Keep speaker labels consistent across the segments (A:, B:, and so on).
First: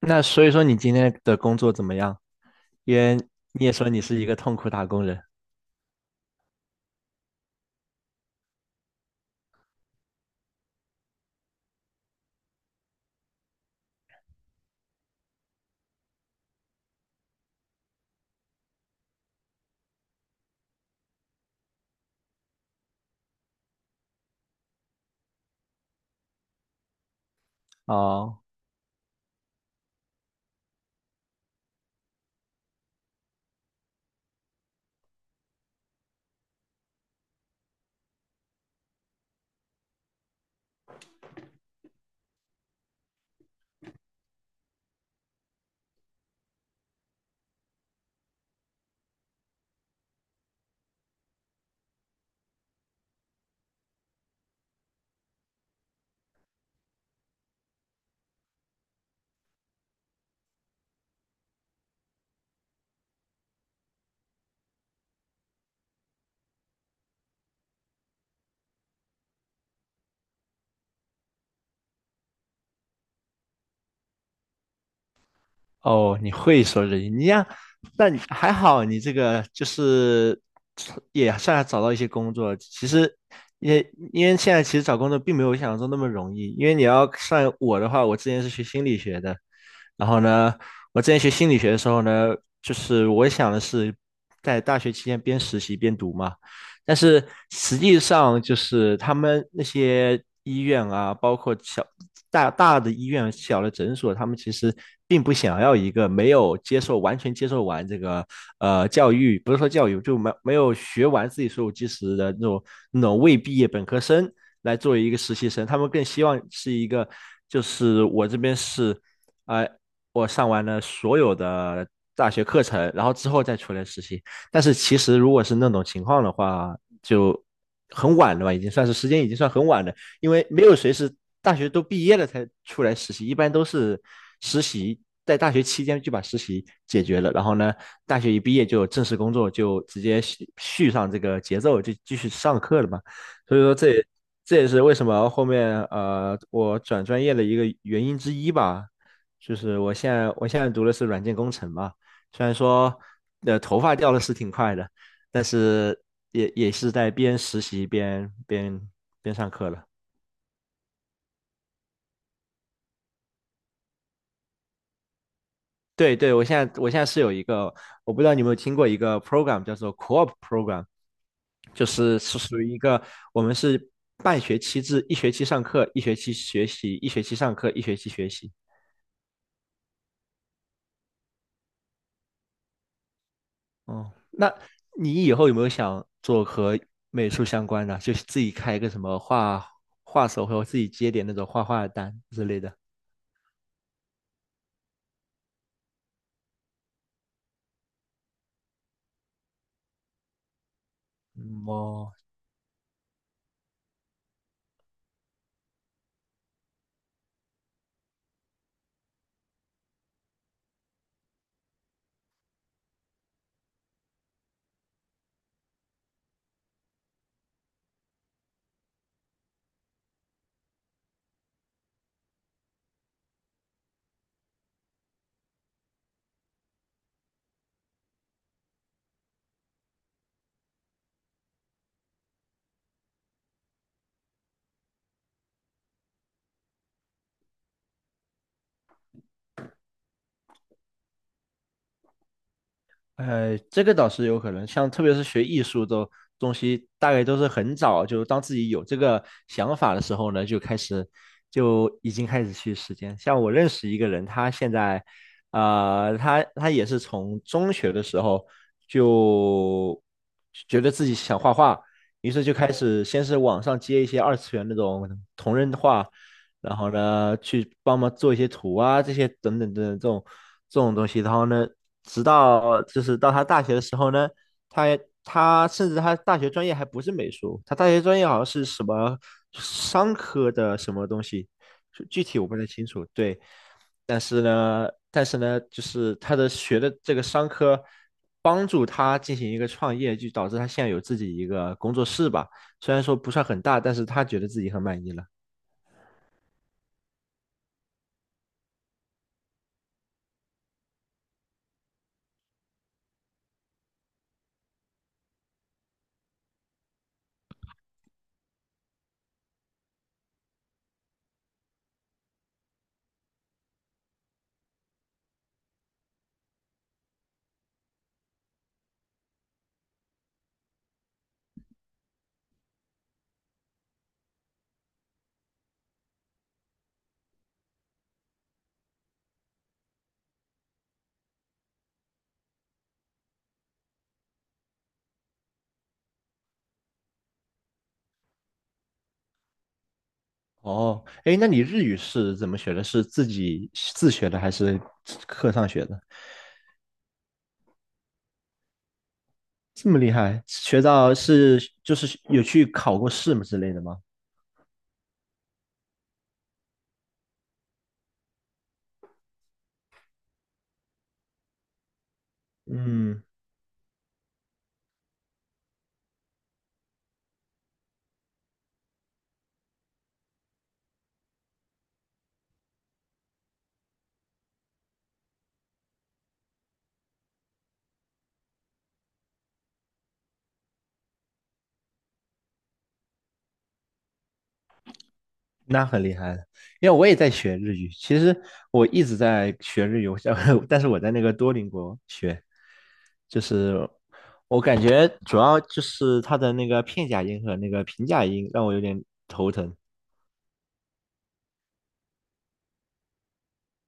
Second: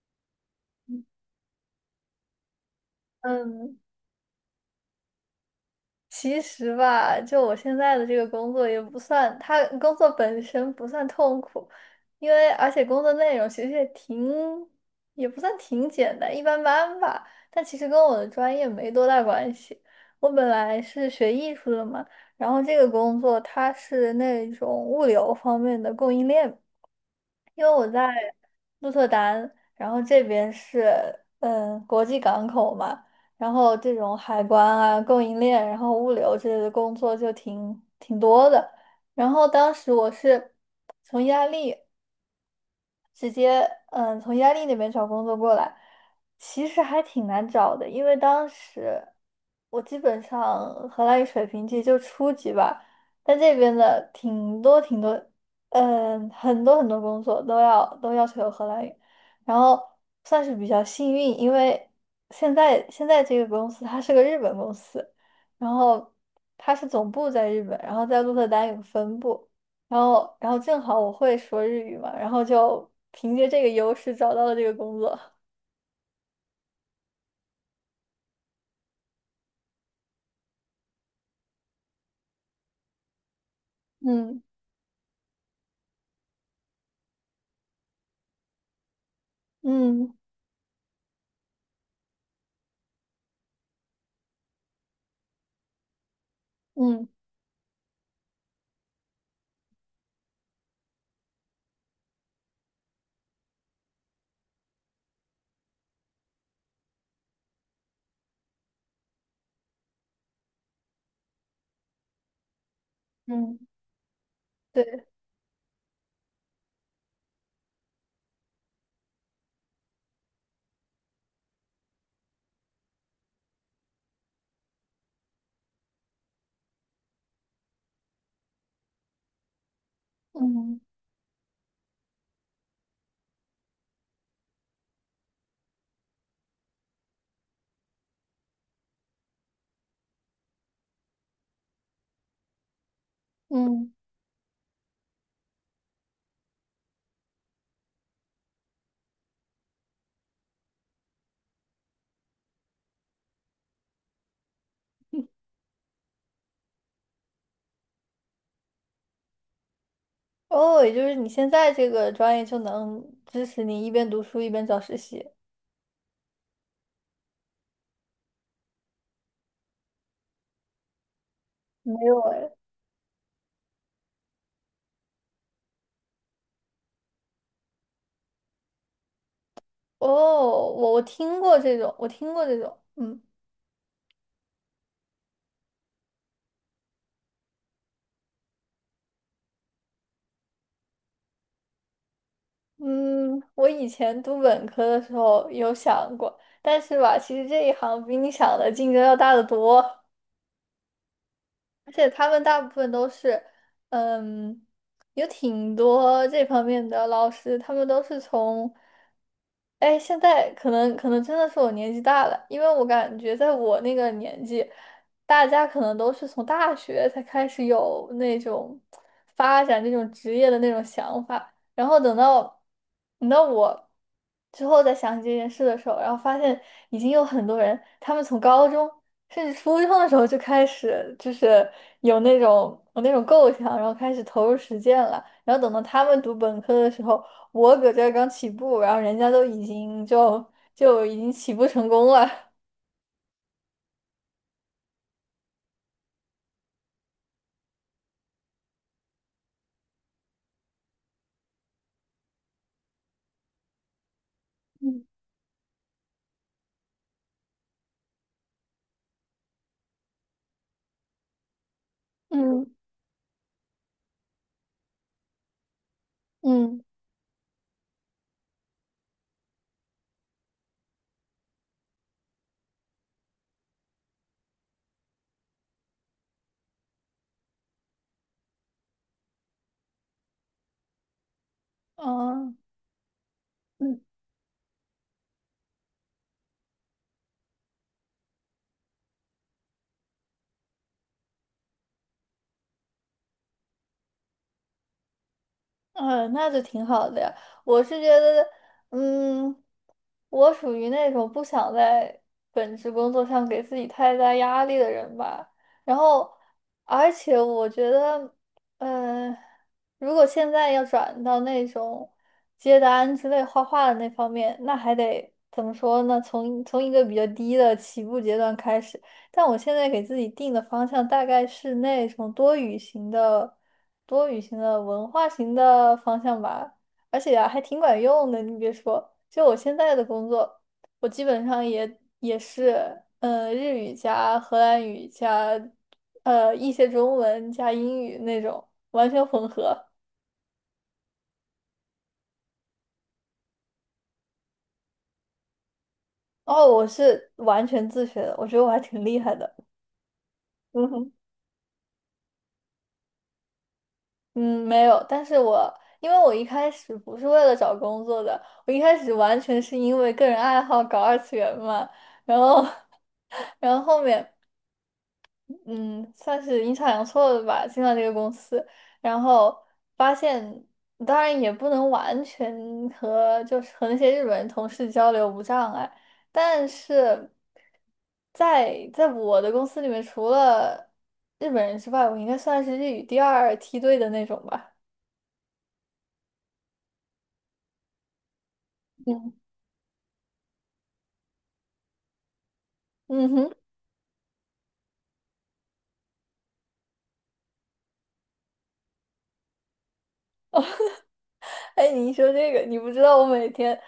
A: 那所以说你今天的工作怎么样？因为你也
B: 嗯，
A: 说你是一个痛苦打工人。
B: 其实吧，就我现在的这个工作也不算，它工作本身不算痛苦，而且工作内容其实也不算挺简单，一般般吧。但其实跟我的专业没多大关系。我本来是学艺术的嘛，然后这个工作它是那种物流方面的供应链。因为我在
A: 哦
B: 鹿特丹，然后这边是国际港口嘛，然后这种海关啊、供应链，然后物流之类的工作就挺多的。然后当时我是从意大利。直接从意大利那边找工作过来，其实还挺难找的，因为当时我基本上荷兰语水平其实就初级吧，但这边的挺多挺多，嗯，很多很多工作都要求有荷兰语，然后算是比较幸运，因为现在这个公司它是个日本公司，然后它是总部在日本，然后在鹿特丹有个分部。然后正好我会说日语嘛，然后就凭借这个优势找到了这个工作。
A: 哦，你会说日语，你呀，但你还好你这个就是也算找到一些工作。其实也 因为
B: 嗯
A: 现在其实找工作并没有想象中那么容易，因为你要算我的话，我之前是学心理学的，然
B: 嗯
A: 后呢，我之前学心理学的时候呢，就是我想的是在大学期间边实习边读嘛。但
B: 嗯
A: 是实际上就是他们那些医院啊，包括小大大的医院、小的诊所，他们其实并不想要一个没有接受完全接受完这个教育，不是说教育，就没有学完自己所有知识的那种未毕
B: 嗯，
A: 业本科生来作为
B: 对，
A: 一个实习生，他们更希望是一个就是我这边是。呃，我上完了所有的大学课程，然后之后再出来实习。但是其实如果是那种情况的话，就很晚了吧，已经算是时间已经算很晚了，因为没有
B: 嗯
A: 谁是大学都毕业了才出来实习，一般都是实习在大学期间就把实习解决了，然后呢，大学一毕业就有正式工作，就直接续上这个节奏，就继续上课了嘛。所以说
B: 嗯。
A: 这也是为什么后面我转专业的一个原因之一吧，就是我现在读的是软件工程嘛。虽然说头发掉的是挺快的，但是也是在边实习边边上课了。
B: 哦，也就是你现在这个专业就能支持你一边读书一边找实习？
A: 对对，我现在是有一个，我不知道你有没有听过一个 program 叫做 co-op program,就
B: 没
A: 是
B: 有
A: 是
B: 哎。
A: 属于一个我们是半学期制，一学期上课，一学期学习，一学期上课，一学期学习。
B: 哦，我听过这种，我听过这种，嗯
A: 哦，那你以后有没有想做和美术相关的，就是自己开一个什么画画手，或者自己接点那种画画的单之类的？
B: 嗯，我以前读本科的时候有想过，但是吧，其实这一行比你想的竞争要大得多。
A: 嗯，
B: 而且
A: 哦，
B: 他们大部分都是，嗯，有挺多这方面的老师，他们都是从，哎，现在可能真的是我年纪大了，因为我感觉在我那个年纪，大家可能都是从大学才开始有那种发展这种职业的那种想法，然后等到我之后再想起这件事的时候，然后发现已经有很多人，他们从高中。是你初中的时候就开始，就是有那种构想，然后开始投入实践了。然后等到他们读本科的时候，我搁这儿刚起步，然后人家都已经就已经起步成功了。
A: 这个倒是有可能，像特别是学艺术的东西，大概都是很早，就当自己有这个想法的时候呢，就开始就已经开始去实践。像我认识一个人，他现在，
B: 嗯
A: 他也是从中学的时候就觉得自己想画画，于是就
B: 嗯
A: 开始先是网上接一些二次元那种同人画，然
B: 嗯，
A: 后呢，去帮忙做一些图啊，这些等等这种东西。然后呢，直到就是到他大学的时候呢，他他甚至他大学专业还不是美术，他大学专业好像是什么商科的什么东西，具体我
B: 哦
A: 不太清楚。对，
B: 嗯。
A: 但是呢，就是他的学的这个商科帮助他进行一个创业，就导致他现在有自己一个工作室吧。虽然说不算很大，但是他觉得自己很满意了。
B: 嗯，那就挺好的呀。我是觉得，嗯，我属于那种不想在本职工作上给自己太大压力的人吧。然后，而且我觉得，嗯，如果现在要转到那种接单之类画画的那方面，那还得怎么说呢？从一个比较低的起步阶段开始。但我现在给自己定的方向大概是那种多语型的、多语型的文化型的方向吧，而且啊还挺管用的。你别说，就我现在的工作，我基本上也是，日语加荷兰语加一些中文加英语那种完全混合。
A: 哦，哎，那你日语是怎么学的？是自己自学的还是课上学的？
B: 哦，我是完全自学的，我觉得我还挺厉害的。
A: 这么厉害，学
B: 嗯哼。
A: 到是就是有去考过试吗之类的吗？
B: 嗯，没有，但是因为我一开始不是为了找工作的，我一开始完全是因为个人爱好搞二次元嘛，然后，
A: 嗯，
B: 然后后面，嗯，算是阴差阳错的吧，进了这个公司，然后发现，当然也不能完全和就是和那些日本人同事交流无障碍，但是在我的公司里面，除了日本人之外，我应该算是日语第二梯队的那种吧。
A: 那很厉害了，因为我也在学日语。其实我一直在学日语，我想 但是我在那个多邻国学，
B: 嗯
A: 就
B: 哼，
A: 是我感觉主要就是它的那个片假音和那个平假音让我有点头疼。
B: 哎，你一说这个，你不知道我每天，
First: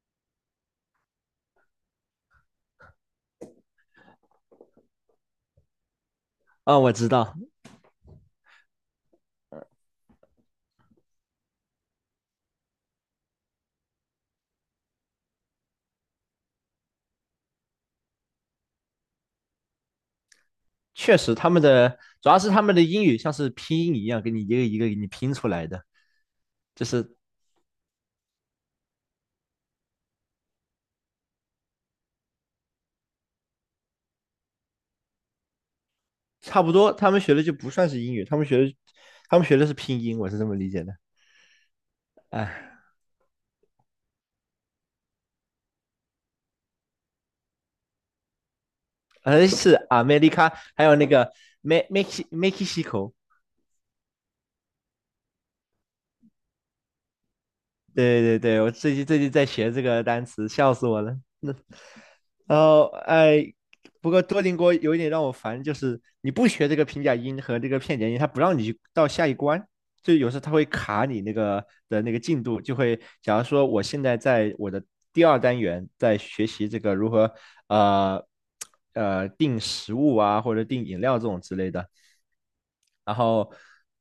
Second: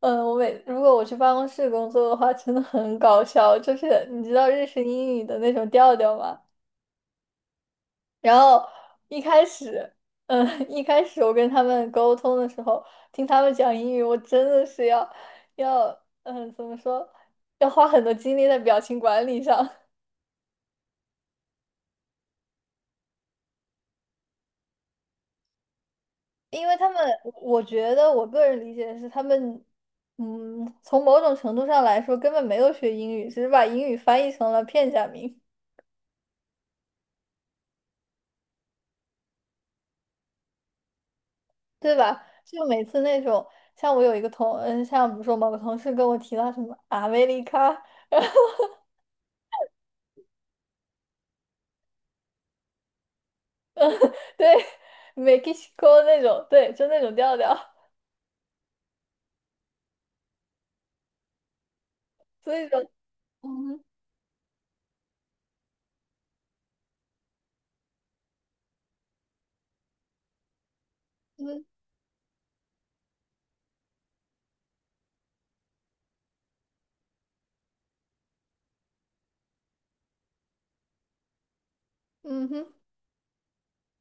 B: 如果我去办公室工作的话，真的很搞笑。就是你知道日式英语的那种调调吗？
A: 啊、我知道，
B: 然后一开始，嗯，一开始我跟他们沟通的时候，听他们讲英语，我真的是要要，怎么说，要花很多精力在表情管理上。
A: 确实他们的主要是他们的英语像是拼音一样，给你一个一个给你拼出来的，
B: 因为
A: 就
B: 他们，
A: 是
B: 我觉得我个人理解是他们，从某种程度上来说根本没有学英语，只是把英语翻译成了片假名，
A: 差不多他们学的就不算是英语，他们学的是拼音，我是这么理解的。
B: 对吧？就
A: 哎，
B: 每次那种，像我有一个同，嗯，像比如说某个同事跟我提到什么阿美利卡，
A: 是 America,还有那个 Mexico，
B: 对，Mexico 那种，对，就那种调调，
A: 对对对，我最近最近在学这个单词，笑死我了。那
B: 所
A: 然
B: 以说，
A: 后哎，
B: 嗯哼
A: 不过多邻国有一点让我烦，就是你不学这个平假音和这个片假音，它不让你去到下一关，就有时候它会卡你那
B: 嗯
A: 个的那个进度，就会假如说我现在在我的第二单元在学习这个如何呃订食物啊或者订饮料这种之类的，
B: 嗯哼
A: 然后，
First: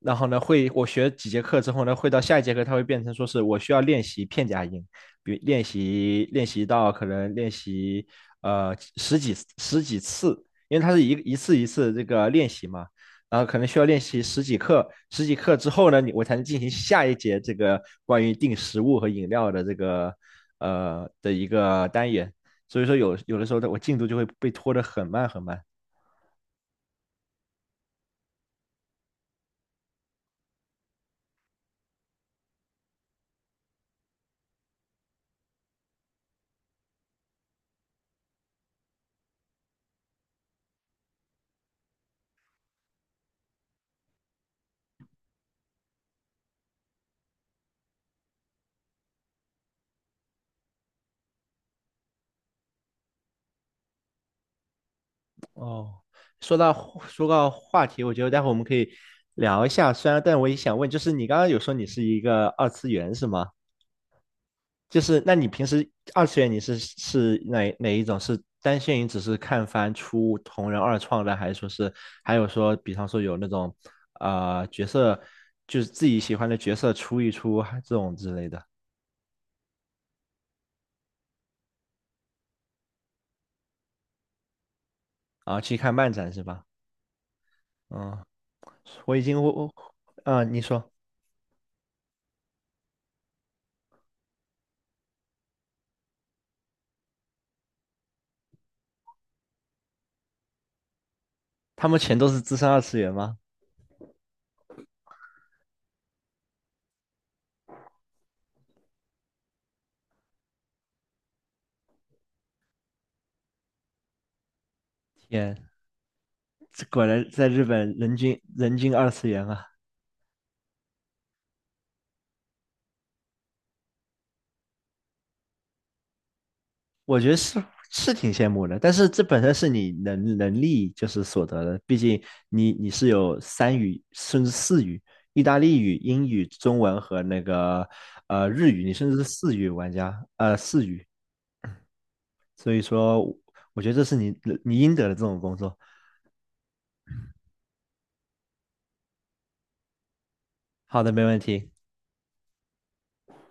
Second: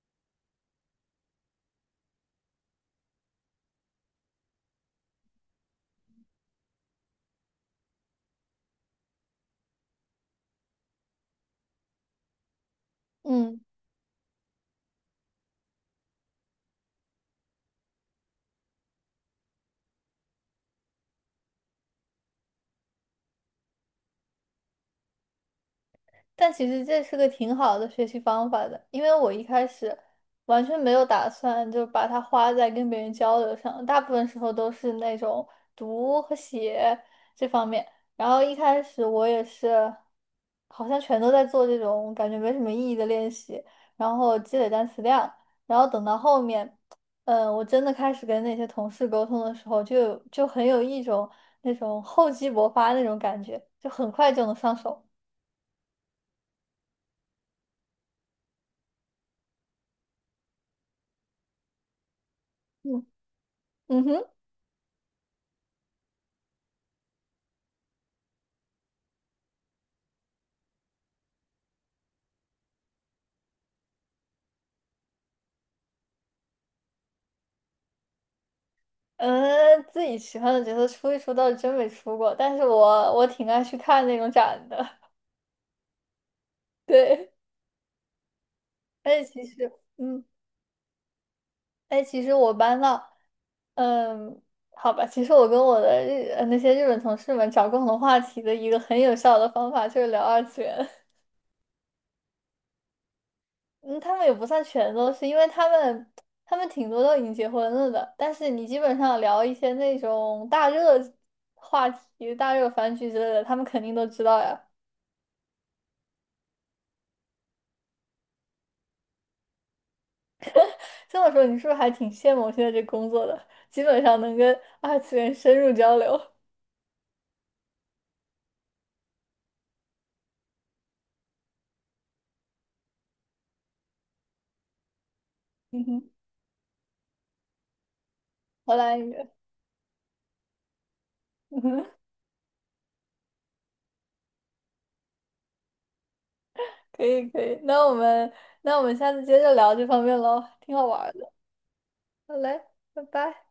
A: 然后呢，会我学几节课之后呢，会到下一节课，它会变成说是我需要练习片假音，比如练习到可能练习十几次，因为它是一次一次这个练习嘛，然后可
B: 嗯。
A: 能需要练习十几课，十几课之后呢，我才能进行下一节这个关于定食物和饮料的这个的一个单元，所以说有的时候的我进度就会被拖得很慢很慢。
B: 但其实这是个挺好的学习方法的，因为我一开始完全没有打算就把它花在跟别人交流上，大部分时候都是那种读和写这方面。然后一开始我也是，好像全都在做这种感觉没什么意义的练习，然后积累单词量。然后等到后面，我真的开始跟那些同事沟通的时候就，就很有一种那种厚积薄发那种感觉，就很快就能上手。
A: 哦，说到说到话题，我觉得待会我们可以聊一下。虽然，但我也想问，就是你刚刚有说你是一个二次
B: 嗯
A: 元是吗？
B: 嗯哼。
A: 就是那你平时二次元你是哪一种？是单线于只是看番出同人二创的，还是说是还有说，比方说有那种角色，就是自己喜欢的角色出一出啊这种之类的，
B: 嗯，自己喜欢的角色出一出倒是真没出过，但是我挺爱去看那种展的。
A: 然后去看漫展是吧？
B: 对，
A: 嗯，我已
B: 哎，
A: 经
B: 其
A: 我
B: 实，
A: 我
B: 嗯，
A: 啊，你说
B: 哎，其实我搬到，嗯，好吧，其实我跟我的那些日本同事们找共同话题的一个很有效的方法就是聊二次元。
A: 他们全都是资深二次元吗？
B: 嗯，他们也不算全都是，因为他们挺多都已经结婚了的，但是你基本上聊一些那种大热话题、大热番剧之类的，他们肯定都知道呀。
A: 天。这果然在日本人均二次元啊，
B: 这么说，你是不是还挺羡慕我现在这工作的？基本上能跟二次元深入交流。
A: 我觉得是是挺羡慕的，但是这本身是你能力就是所得的，毕竟你是有三语甚至四语，意大利
B: 嗯
A: 语、
B: 哼，
A: 英语、中文和那个日
B: 荷
A: 语，你
B: 兰
A: 甚至是
B: 语。
A: 四语玩家，呃四语，
B: 嗯哼，
A: 所以说我觉得这是你应得的这种工作。
B: 可以可以。那我们下次接着聊这方面喽，挺好玩
A: 好
B: 儿
A: 的，没
B: 的。
A: 问题。
B: 好嘞，拜拜。